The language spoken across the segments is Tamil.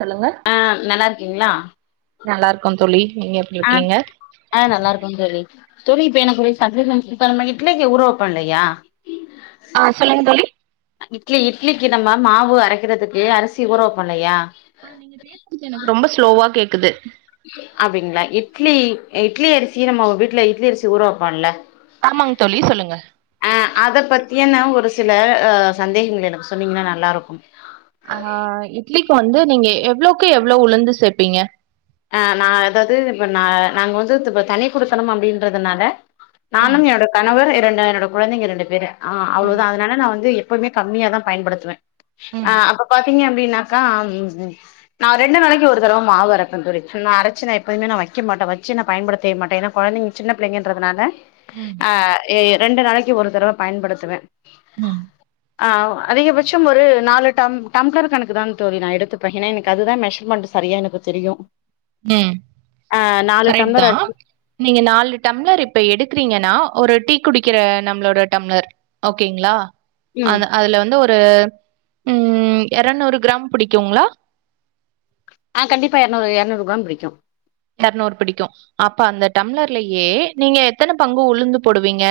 சொல்லுங்க. ஆ நல்லார்க்கிங்ளா? நல்லார்க்கம் தோழி நீங்க எப் ஆ ஆ நல்லாருக்கந் தோழி. தோழி இப்ப எனக்கு ஒரு சந்தேகம் இப்ப நம்ம இட்லிக்கு ஊற வெப்போ இல்லையா? ஆ சொல்லுங்க தோழி? அ இட்லி இட்லிக்கி நம்ம மாவு அரைக்கிறதுக்கு அரிசி ஊற வெப்போ இல்லையா? அ நீங்க பேசறது எனக்கு ரொம்ப ஸ்லோவா கேக்குது. அப்டிங்ளா இட்லி அ இட்லி அரிசிய நம்ம வீட்ல இட்லி அரிசி ஊற வெப்போ இல்ல ஆமாங் தோழி சொல்லுங்க‌. அ அத பத்தியன ஒரு சில அ சந்தேகங்கள எனக் சொன்னீங்கனா நல்லாருக்கும். ஆஹா இட்லிக்கு வந்து நீங்க எவ்ளோக்கு எவ்ளோ உளுந்து சேப்பீங்க? ஆ நா அதாவது இப்ப நா நாங்க வந்து த்துப்பு தனி குடித்தனம் அப்டின்றதுனால ம் நானும் என்னோட கணவர் இரண்டு என்னோட குழந்தைங்க ரெண்டு பேரு ஆ ம் அவ்ளோதா அதுனால நா வந்து எ ப்புமே கம்மியாதா பயன்படுத்துவே ஆ ம் அப்ப பாத்தீங்க அப்டின்னா க்கா ம் ம் ம் நா ரெண்டு நாளைக்கு ஒரு தடவ மாவு அர ப்பந் தோழி நா அரச்சு நா எப்பயுமே நா வெக்க மாட்டே வெச்சு நா பயன்படுத்தவே மாட்டே ஏனா கொழந்தைங்க சின்ன பிள்ளைங்கன்றதுனால ம். ஆ எ எ ரண்டு நாளைக்கி ஒரு தடவ பயன்படுத்துவே. ம். ஆவ் அதிகபட்சம் ஒரு நாலு டம் டம்ப்ளர் கணக்கு தாங் தோழி நா எடுத்து ப்ப ஏனா எனக்கு அதுதா மெஷர்மெண்ட் சரியா எனக்கு தெரியு. ம் ஆ நாலு டம்ளர் கரெட்தா. அ நீங்க நாலு டம்ளர் இப்ப எடுக்கறீங்கனா ஒரு டீ குடிக்கிற நம்ளோட டம்ளர் ஓகேங்ளா? ம் அந்த அதுல வந்து ஒரு ம் எரநூறு கிராம் புடிக்குங்ளா? ஆ கண்டிப்பா எரநூறு எரநூறு கிராம் புடிக்கு. எரநூறு பிடிக்கு. அப்ப அந்த டம்ளர்லயே நீங்க எத்தன பங்கு உளுந்து போடுவீங்க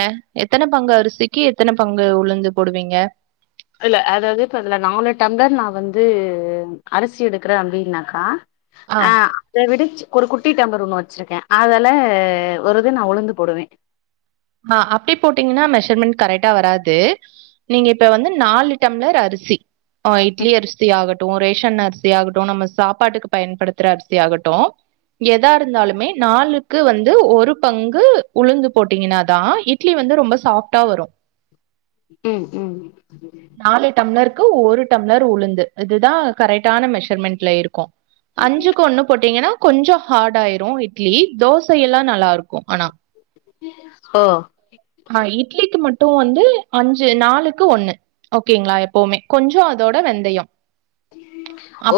எத்தன பங்கு அரிசி க்கி எத்தன பங்கு உளுந்து போடுவீங்க? இல்ல அதாவது இப்ப அதுல நாலு டம்ளர் நா வந்து அரிசி எடுக்கறே அப்டின்னாக்கா ஆ, அ இத விட ச் ஒரு குட்டி டம்ப்ளர் ஒன்னு வெச்சிருக்கே அதல ஒரு இது நா உளுந்து போடுவே. ஆ அப்டே போட்டீங்கன்னா மெஷர்மென்ட் கரெக்டா வராது. நீங்க இப்ப வந்து நாலு டம்ளர் அரிசி ஆ ம் இட்லி அரிசி ஆகட்டு ரேஷன் அரிஸ் சியாகட்டு நம்ம சாப்பாட்டுக்கு பயன்படுத்தற அரிசியாகட்டு எதா இருந்தாலுமே நாளுக்கு வந்து ஒரு பங்கு உளுந்து போட்டீங்கன்னா தா இட்லி வந்து ரொம்ப சாஃப்டா வரு. ம் ம். நாலு டம்ளருக்கு ஒரு டம்ளர் உளுந்து இதுதா கரெக்டான மெஷர்மெண்ட்ல இருக்கு அஞ்சுக்கு ஒண்ணு போட்டீங்கன்னா கொஞ்சோ ஹார்ட் ஆயிரு இட்லி தோசை எல்லா நல்லா இருக்கு ஆனா ஹோ ஆஹ் இட்லிக்கு மட்டு வந்து அஞ்சு நாலுக்கு ஒண்ணு ஓகேங்களா எப்பவுமே கொஞ்சோ அதோட வெந்தயோ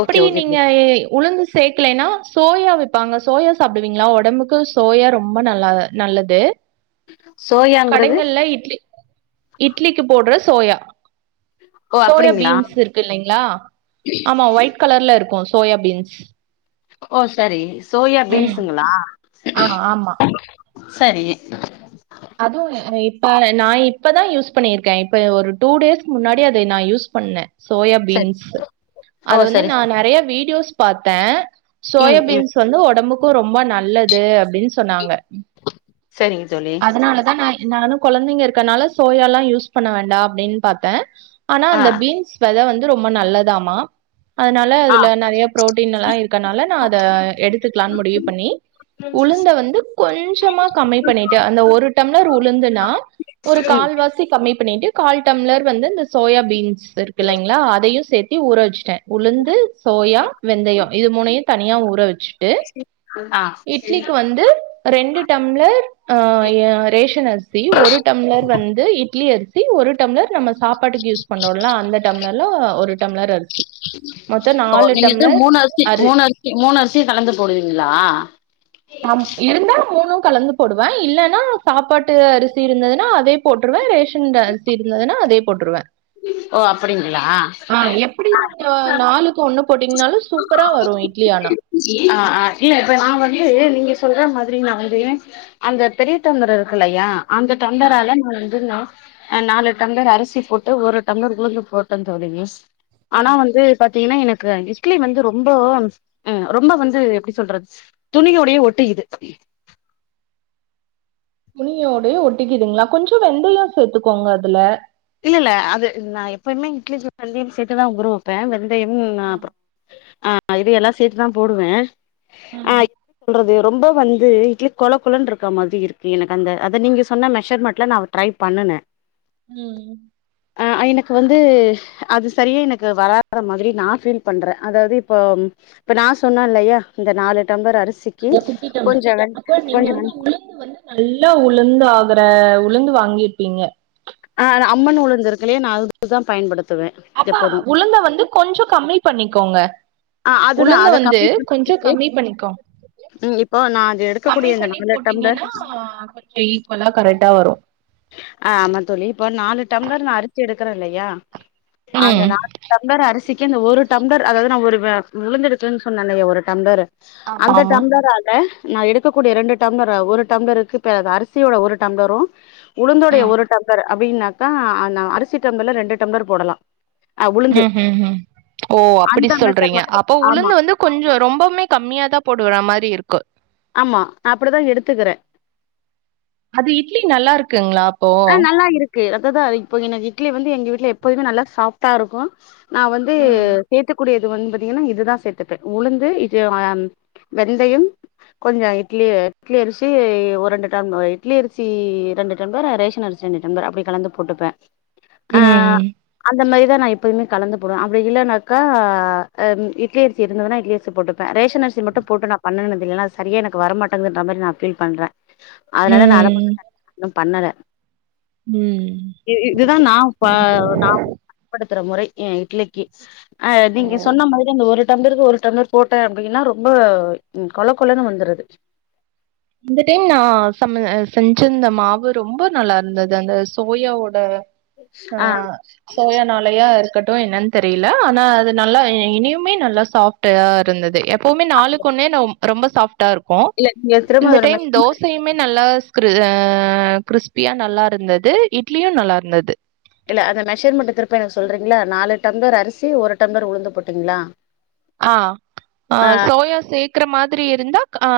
ஓகே ஓகே நீங்க தோழி உளுந்து சேக்கலேனா சோயா விப்பாங்க சோயா சாப்டுவீங்களா உடம்புக்கு சோயா ரொம்ப நல்லா நல்லது சோயாங்கிறது கடைகங்ல இட்லி இட்லிக்கு போட்ற சோயா ஓ சோயா அப்டிங்களா பீன்ஸ் இருக்கு இல்லிங்ளா ஆமா ஒயிட் கலர்ல இருக்கு சோயா பீன்ஸ் ஓ சரி சோயா ம். பீன்ஸுங்களா ஆ ஆமா. சரி அதுவொன்னு இப்ப நா இப்பதா யூஸ் பண்ணிருக்கே இப்ப ஒரு டூ டேஸ்க்கு முன்னாடி அதை நா யூஸ் பண்ணே சரி சோயாபீன்ஸ் ஓ அத வந்து சரி நா சரி நெறய வீடியோஸ் பாத்த ம் ம் சோயாபீன்ஸ் வந்து உடம்புக்கு ரொம்ப நல்லது அப்டின் சொன்னாங்க செரிங்க தோழி அதனாலதா நா நானு கொழந்தைங்க இருக்கனால சோயால்லா யூஸ் பண்ண வேண்டா அப்டின்னு பாத்த ஆனா ஆ அந்த பீன்ஸ் வெத வந்து ரொம்ப நல்லதாமா அதனால ஆ அதுல நெறய புரோட்டீன்னல்லா இருக்கனால நா அதை எடுத்துக்கலான்னு முடிவு பண்ணி உளுந்த வந்து கொஞ்சமா கம்மி பண்ணிட்டு அந்த ஒரு டம்ளர் உளுந்துனா ஒரு ம் கால் வாசி கம்மி பண்ணிட்டு கால் டம்ளர் வந்து இந்த சோயா பீன்ஸ் இருக்கு இல்லைங்களா அதையு சேர்த்தி ஊற வச்சுட்டே உளுந்து சோயா வெந்தயோ இது மூணையு தனியா ஊற வெச்சு டு ஆ இட்லிக்கு வந்து ரெண்டு டம்ளர் அ எ ரேஷன் அரிசி ஒரு டம்ளர் வந்து‌ இ ட்லி அரிசி ஒரு டம்ளர் நம்ம சாப்பாட்டுக்கு யூஸ் பண்ரோலா அந்த டம்ளர்ல ஒரு டம்ளர் அரிசி மொத்தோ ஓ நாலு நீங்க வந்து டம்ளர் மூணு அரிசி அரி மூணு அரிசி மூணு அரிசி கலந்து போடுவீங்களா இருந்தா மூணு கலந்து போடுவ இல்லனா சாப்பாட்டு அரிசி இருந்ததுன்னா அதே போட்டுருவே ரேஷன் அரிசி இருந்ததுன்னா அதயே போட்டுருவே ஓ அப்படிங்ளா ஆஹ் எப்டி நீங்க நாளுக்கு ஒண்ணு போட்டீங்கன்னாலு சூப்பரா வரும் இட்லி ஆனா ஆ ஆ இல்ல இப்ப நா வந்து நீங்க சொல்ற மாதிரி நா வந்து அந்த பெரிய டம்ளர் இருக்குல்லையா அந்த ஆ, டம்பரால நா வந்துங்க அ நா நாலு டம்பர் அரிசி போட் டு ஒரு டம்ளர் உளுந்து போட்ட தோழிஷ் ஆனா ம். வந்து பத் தீங்கனா எனக்கு இட்லி வந்து ரொம்போ அ ரொம்ப வந்து எப்டி சொல்றது துணியோடையே ஒட்டிகிது துனியோடையே ஒட்டிக்கிதுங்களா கொஞ்சோ வெந்தயோ சேத்துக்கோங்க அதுல இல்ல இல்ல அது நா எப்பயுமே இட்லி சுட வெந்தயோ சேர்த்துதா ஊற வெப் பே வெந்தயம் ம், அப்பறம் ஆ இது எல்லா சேத்துதா போடுவே ஆ [unintelligible] எப்டி சொல்றது ரொம்ப வந்து இட்லி கொல கொலன்ருக்கு மாதிரி இருக்கு எனக்கு அந்த அத நீங்க சொன்ன மெஷர்மெண்ட்ல நா ட்ரை பண்ணுணே ம் ஆ எனக்கு வந்து அது சரியா எனக்கு வராத மாதிரி நா ஃபீல் பண்றே அதாவது இப்போ இப்ப நா சொன்னேன்ல்லையா இந்த நாலு டம்ளர் அரிசிக்கி கொஞ்சோ வென் கொஞ்சோ வந்து நல்லா உளுந்து ஆகுற உளுந்து வாங்கிருப்பீங்க ஆ அம்மன் உளுந்து இருக்கு இல்லயா நா அதுதா பயன்படுத் அப்பா உளுந்த வந்து கொஞ்சோ கம்மி பண்ணிக்கோங்க ஆ அதுதா உளுந்த அத வந்து கம்மி கொஞ்சோ பண்ணி கம்மி பண்ணிக்கோங் ம் இப்போ நா அது எடுக்கக்கூடிய கம்மி இந்த பண்ணி நாலு டம்ளர் போட்டீங்கன்னா கொஞ்சோ ஈக்குவலா கரெட்டா வரு ஆ ஆமா தோழி இப்ப நாலு டம்ளர் நா அரிசி எடுக்குறே இல்லயா அந்த ம். நாலு டம்ளர் அரிசிக்கி அந்த ஒரு டம்ளர் அதாவுது நா ஒரு வ உளுந்து எடுக்கலன் சொன்னேலய ஒரு டம்ளரு அந்த ஆமாமா. டம்ளரால நா எடுக்கக்கூடிய ரெண்டு டம்ளர் அ ஒரு டம்ளருக்கு இப்ப அரிசியோட ஒரு டம்ளரு உளுந்தோடய ம். ஒரு டம்ளர் அப்டினாக்கா நா அரிசி டம்ளர்ல ரெண்டு டம்ளர் போடலா அ உளுந்து ம் ஹூம் ம் ஓ அப்டி அந்த சொல்ற போட்றீங்க மெஷர்மெண்ட்ல அப்ப ஆமா உளுந்து வந்து கொஞ்சோ ரொம்பவுமே கம்மியா தா போடுற மாறி இருக்கு ஆமா அப்டிதா எடுத்துக்கிறே அது இட்லி நல்லா இருக்குங்ளா அப்போ ஆ நல்லா இருக்கு அதுதா இப்போ எனக்கு இட்லி வந்து எங்க வீட்ல எப்போதுமே நல்லா சாஃப்டா இருக்கு நா வந்து ம். சேத்துக்குடிய இது வந்து பாத்தீங்ன்னா இதுதா சேத்துப்பே உளுந்து இது ஆ வெந்தயம் கொஞ்சோ இட்லி இட்லி அரிசி ஒரு ரெண்டு டம் இட்லி அரிசி ரெண்டு டம்ளர் ரேஷ ன் அரிசி அப்டி கலந்து போட்டுப்பே ஆ ம். அந்த மாறிதா நா எப்பயுமே கலந்து போடுவே அப்டி இல்லனாக்கா ஆ இட்லி அரி சி இருந்ததுனா இட்லி அரிசி போட்டுப்பே ரேஷன் அரிசி மட்டு போட்டு நா பண்ணுனது இல்ல ஏன்னா சரியா எனக்கு வர மாட்டேங்குதுன்ற மாறி நா பீல் பண்றே அதனால நா அத மட்டு ம். கண்டினியூ இன்னு பண்ணல ம் இ இதுதா நா ப நா பயன்படுத்துற முறை எ இட்லிக்கி அ ஓ நீங்க சொன்ன மாதிரி அந்த ஒரு டம்ளருக்கு ஒரு டம்ளர் போட்டே அப்டின்னா ரொம்ப கொழ கொழனு வந்துருது இந்த டைம் நா சம்ம செஞ்சிருந்த மாவு ரொம்ப நல்லா இருந்தது அந்த சோயாவோட ஆ சோயானா லயா இருக்கட்டு என்னன் தெரில ஆனா அது நல்லா இனுமே நல்லா சாஃப்டா இருந்தது எப் போமே நாளுக்கு ஒன்னே நொம் ரொம்ப சாஃப்டா இருக்கு இல்ல நீ எக்குற இந்த டைம் தோச் சயுமே நல்லா ஸ்க்ரு ஆ க்ரிஸ்பியா நல்லா இருந்தது இட்லியு நல்லா இருந்தது இல்ல அந்த மெஷர்மெண்ட்டே திருப்ப எனக்கு சொல்றீங்ளா நாலு டம்ளர் அரிசி ஒரு டம்ர் உளுந்து போட்டீங்ளா ஆ அ சோயா சேக் ற மாதிரி இருந்தா ஆ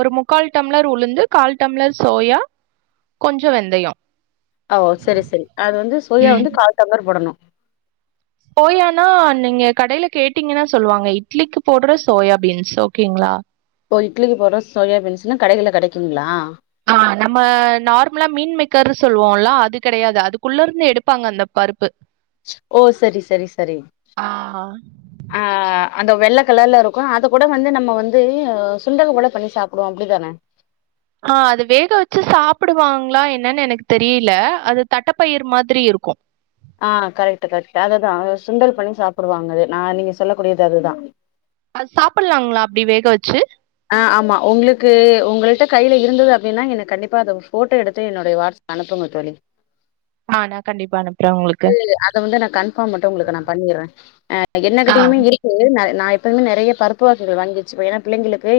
ஒரு முக்கால் டம்ளர் உளுந்து கால் டம்ளர் சோயா கொஞ்சோ வெந்தயோ ஓ செரி செரி அது வந்து சோயா ம் வந்து கால் டம்ளர் போடணு சோயானா நீங்க கடைல கேட்டீங்கன்னா சொல்லுவாங்க இட்லிக்கு போட்ற சோயாபீன்ஸ் ஓகேங்ளா இப்ப இட்லிக்கு போட்ற சோயாபீன்ஸ்னா கடைகள்ள கெடைக்குங்ளா ஆ நம்ம நார்மலா மீன் மெக்கரு சொல்லுவோல அது கெடயாது அதுக்குள்ள இருந்து எடுப்பாங்க அந்த பருப்பு ஓ சரி சரி சரி ஆ அ அந்த வெள்ள கலர்ல இருக்கு அத கூட வந்து நம்ம வந்து சுண்டல் கூட பண்ணி சாப்டுவோ அப்டிதானே ஹா அது வேக வச்சு சாப்புடுவாங்களா என்னன்னு எனக்கு தெரியல அது தட்டப்பயிர் மாதிரி இருக்கு ஆ கரெக்ட்டு கரெக்ட் அதுதா சுண்டல் பண்ணி சாப்பிடுவாங்க அது நா நீங்க சொல்லக் கூடியது அதுதா அது சாப்பலாங்களா அப்டி வேக வச்சு ஆ ஆமா உங்களுக்கு உங்கள்ட்ட கையில இருந்தது அப்டின்னா எனக்கு கண்டிப்பா அத ஃபோட்டோ எடுத்து என்னுடைய வாட்ஸ்அப் அனுப்புங்க தோழி ஆ நா கண்டிப்பா அனுப் து அத வந்து நா கன்ஃபார்ம் மட்டு உங்களுக்கு நா பண்ணிற அ ஆ என்னகிட்டயுமே இரு க்கு ந நா எப்பவுமே நறைய பருப்பு வாகைகள் வாங்கி வச்சுப்ப ஏன்னா பிள்ளைங்களுக்கு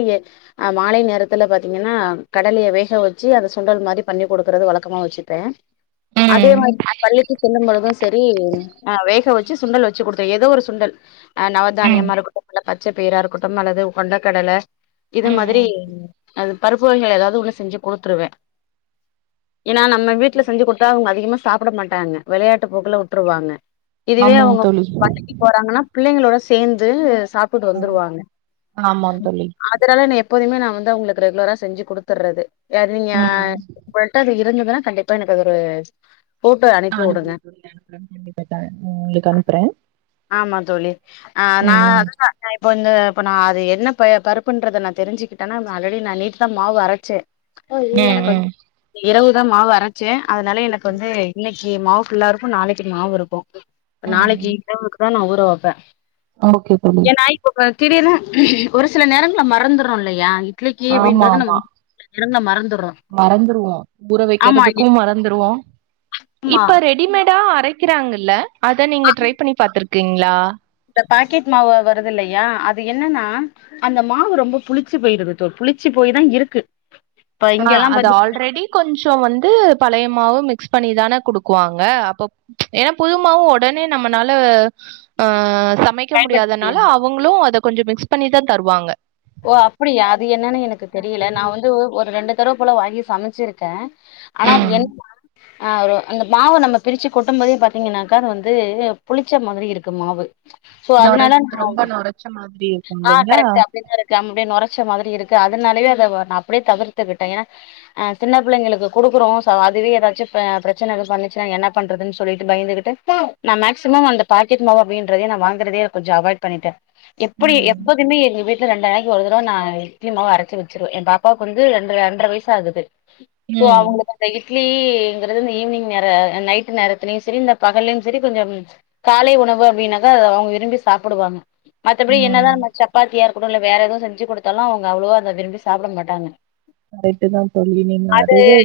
அ மாலை நேரத்துல பாத்தீங்கன்னா கடலைய வேக வச்சு அத சுண்டல் மாரி பண்ணி கொடுக்குறது வழக்கமா வச்சிப்ப அதே ம் மாரி பள்ளிக்கு செல்லும் பொழுது செரி ஆ வேக வச்சு சுண்டல் வச் சு குடுத்த ஏதோ ஒரு சுண்டல் அ ம் நவதானியமா இருக்கட்டு அல்ல பச்சப்பய்ரா இருக்கட்டு அல்லது கொண்டக்கடல இது ம் மாதிரி ம் அ பருப்புவகைகள் எதாவது ஒன்னு செஞ்சு குடுத்துருவ ஏன்னா நம்ம வீட்ல செஞ்சு கொடு த்தா அதிகமா சாப்பட மாட்டாங்க விளையாட்டு போக்குல விட்டுருவாங்க இதுவே ஆமாங் அவுங்க வ தோழி ப பள்ளிக் போறாங்கன்னா பிள்ளைங்களோட சேந்து சாப்புட்டு‌ வந்துருவாங்க ஆமாம் தோழி அதனால நா எப்போதுமே நா வந்து அவுங்களுக்கு ரெகுலரா செஞ்சு குடுத்துடுறது யார் நீங்க ம் உங்கள்ட்ட அது இருந்ததுன்னா கண்டிப்பா எனக்கு அது ஒரு போட்டோ அ அனுப்பி உடுங்க. அனுப்புற [inaudible] உங்களுக்கு அனுப்புற ஆமா தோழி ஆ நா அதுதா அ இப்ப வந்து இப்ப நா அது என்ன பெ பரு ப்புண்றத நா தெரிஞ்சுக்கிட்டன்னா ஆல்ரெடி நா நேத்து தா மாவு அரச்ச ம் எனக்கு ம் இரவுதா மாவு அரைச்ச அதனால எனக்கு வந்து இன்னைக்கு மாவு ஃபுல்லா இருக்கு நாளைக்கு மாவு இருக்கு இப்ப ம் நாளைக்கு இவுக்குதா‌ நா ஊற வப்ப ஓகே தோழி நா இப்ப [unintelligible] லா ஒரு சில நேரங்களல மறந்துரோ இல்லையா இட்லிக்கு ஆமா அப்டின்றத நம்ம ஆமா இந்த மறந்துடுறோ மறந்துருவோ ஊற வைக்கிறதுக்கு மறந்துருவோ ஆமா இப்ப ரெடிமேடா அரைக்கிறாங்கல்ல அத நீங்க ட்ரை பண்ணி பாத்துருக்கீங்களா இந்த பாக்கெட் மாவு வருது இல்லையா அது என்னன்னா அந்த மாவு ரொம்ப புளிச்சு போயிருது தோர் புளிச்சு போய் தா இருக்கு இப்ப ஆ இங்கெல்லா அது பாத்தீங்கன்னா ஆல்ரெடி கொஞ்சோ வந்து பழையமாவு மிக்ஸ் பண்ணிதான குடுக்குவாங்க அப்ப ஏன்னா புதுமாவு ஒடனே நம்மனால ஆ ச சமைக்க பயன்படுத்த முடியாதனால முடியாது அவுங்களு அத கொஞ்சோ மிக்ஸ் பண்ணிதா தருவாங்க ஓ அப்படியா அது என்னன்னு எனக்கு தெரியல நா வந்து ஒரு ரெண்டு தடவ போல வாங்கி சமைச்சிருக்க ஆனா அது ம் என்ன ஆ ஒரு அந்த மாவு நம்ம பிரிச்சு கொட்டும்போதே பாத்தீங்கன்னாக்கா அது வந்து புளிச்ச மாதிரி இருக்கு மாவு சோ நொற அதனால ரொம்ப நொறச்ச மாதிரி இருக்கு இல்லைங்களா அப்டிதா இருக்கு ஆமா அப்டியே நொரச்ச மாதிரி இருக்குது அதனாலயே அத நா அப்டியே தவிர்த்துக்கிட்ட ஏன்னா அ சின்ன பிள்ளைளுக்கு கொடுக்குறோ சோ அதுவே ஏதாச்சு அ பிரச்சன எது பண்ணுச்சுனா என்ன பண்றதுன்னு சொல்லிட்டு பயந்துகிட்டு நா மேக்சிமம் அந்த பாக்கெட் மாவு அப்டின்றதே நா வாங்குறதே கொஞ்சோ அவாய்ட் பண்ணிட்ட எப்புடி ம் எப்போதுமே எங்க வீட் ல ரெண்டு நாளைக்கு ஒரு தடோ நா இட்லி மாவு அரைச்சி வச்சிருவ என பாப்பாவுக்கு வந்து ரெ ரெண்டர வயசாகுது சோ ம் அவுங்களுக் இந்த இட்லிங்கிறது இந்த ஈவினிங் நேர அநைட் நேரத்துலயு சரி இந்த பகலயு சரி கொஞ்சம் காலை உணவு அப்டின்னாக்கா அத அவுங்க விரும்பி சாப்புடுவாங்க மத்தபடி ம் என்னாதா நம்ம சப்பாத்தியா இரு கடு வேற எதுவு செஞ்சி கொடுத்தாலு அவுங்க அவ்ளோவா அத விரும்பி சாப்பட மாட்டாங்க கரெட்டு தா தோழி நீன்ன அது அதையவே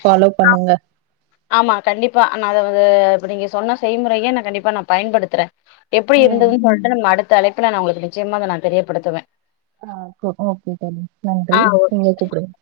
ஃபாலோ பண்ணுங்க ஆமா கண்டிப்பா நா அத வது இப்ப நீங்க சொன்ன செய்முறையே நா கண்டிப்பா நான் பயன்படுத்துறே எப்டி ம் இருந்ததுன்னு சொல்லிட்டு நம்ம அடுத்த அழைப்புல நா உங்களுக்கு நிச்சயமா நா தெரியப்படுத்துவேன் ஆ ஓகே தோழி நன்றி நீங்க கூப்பிடுங்க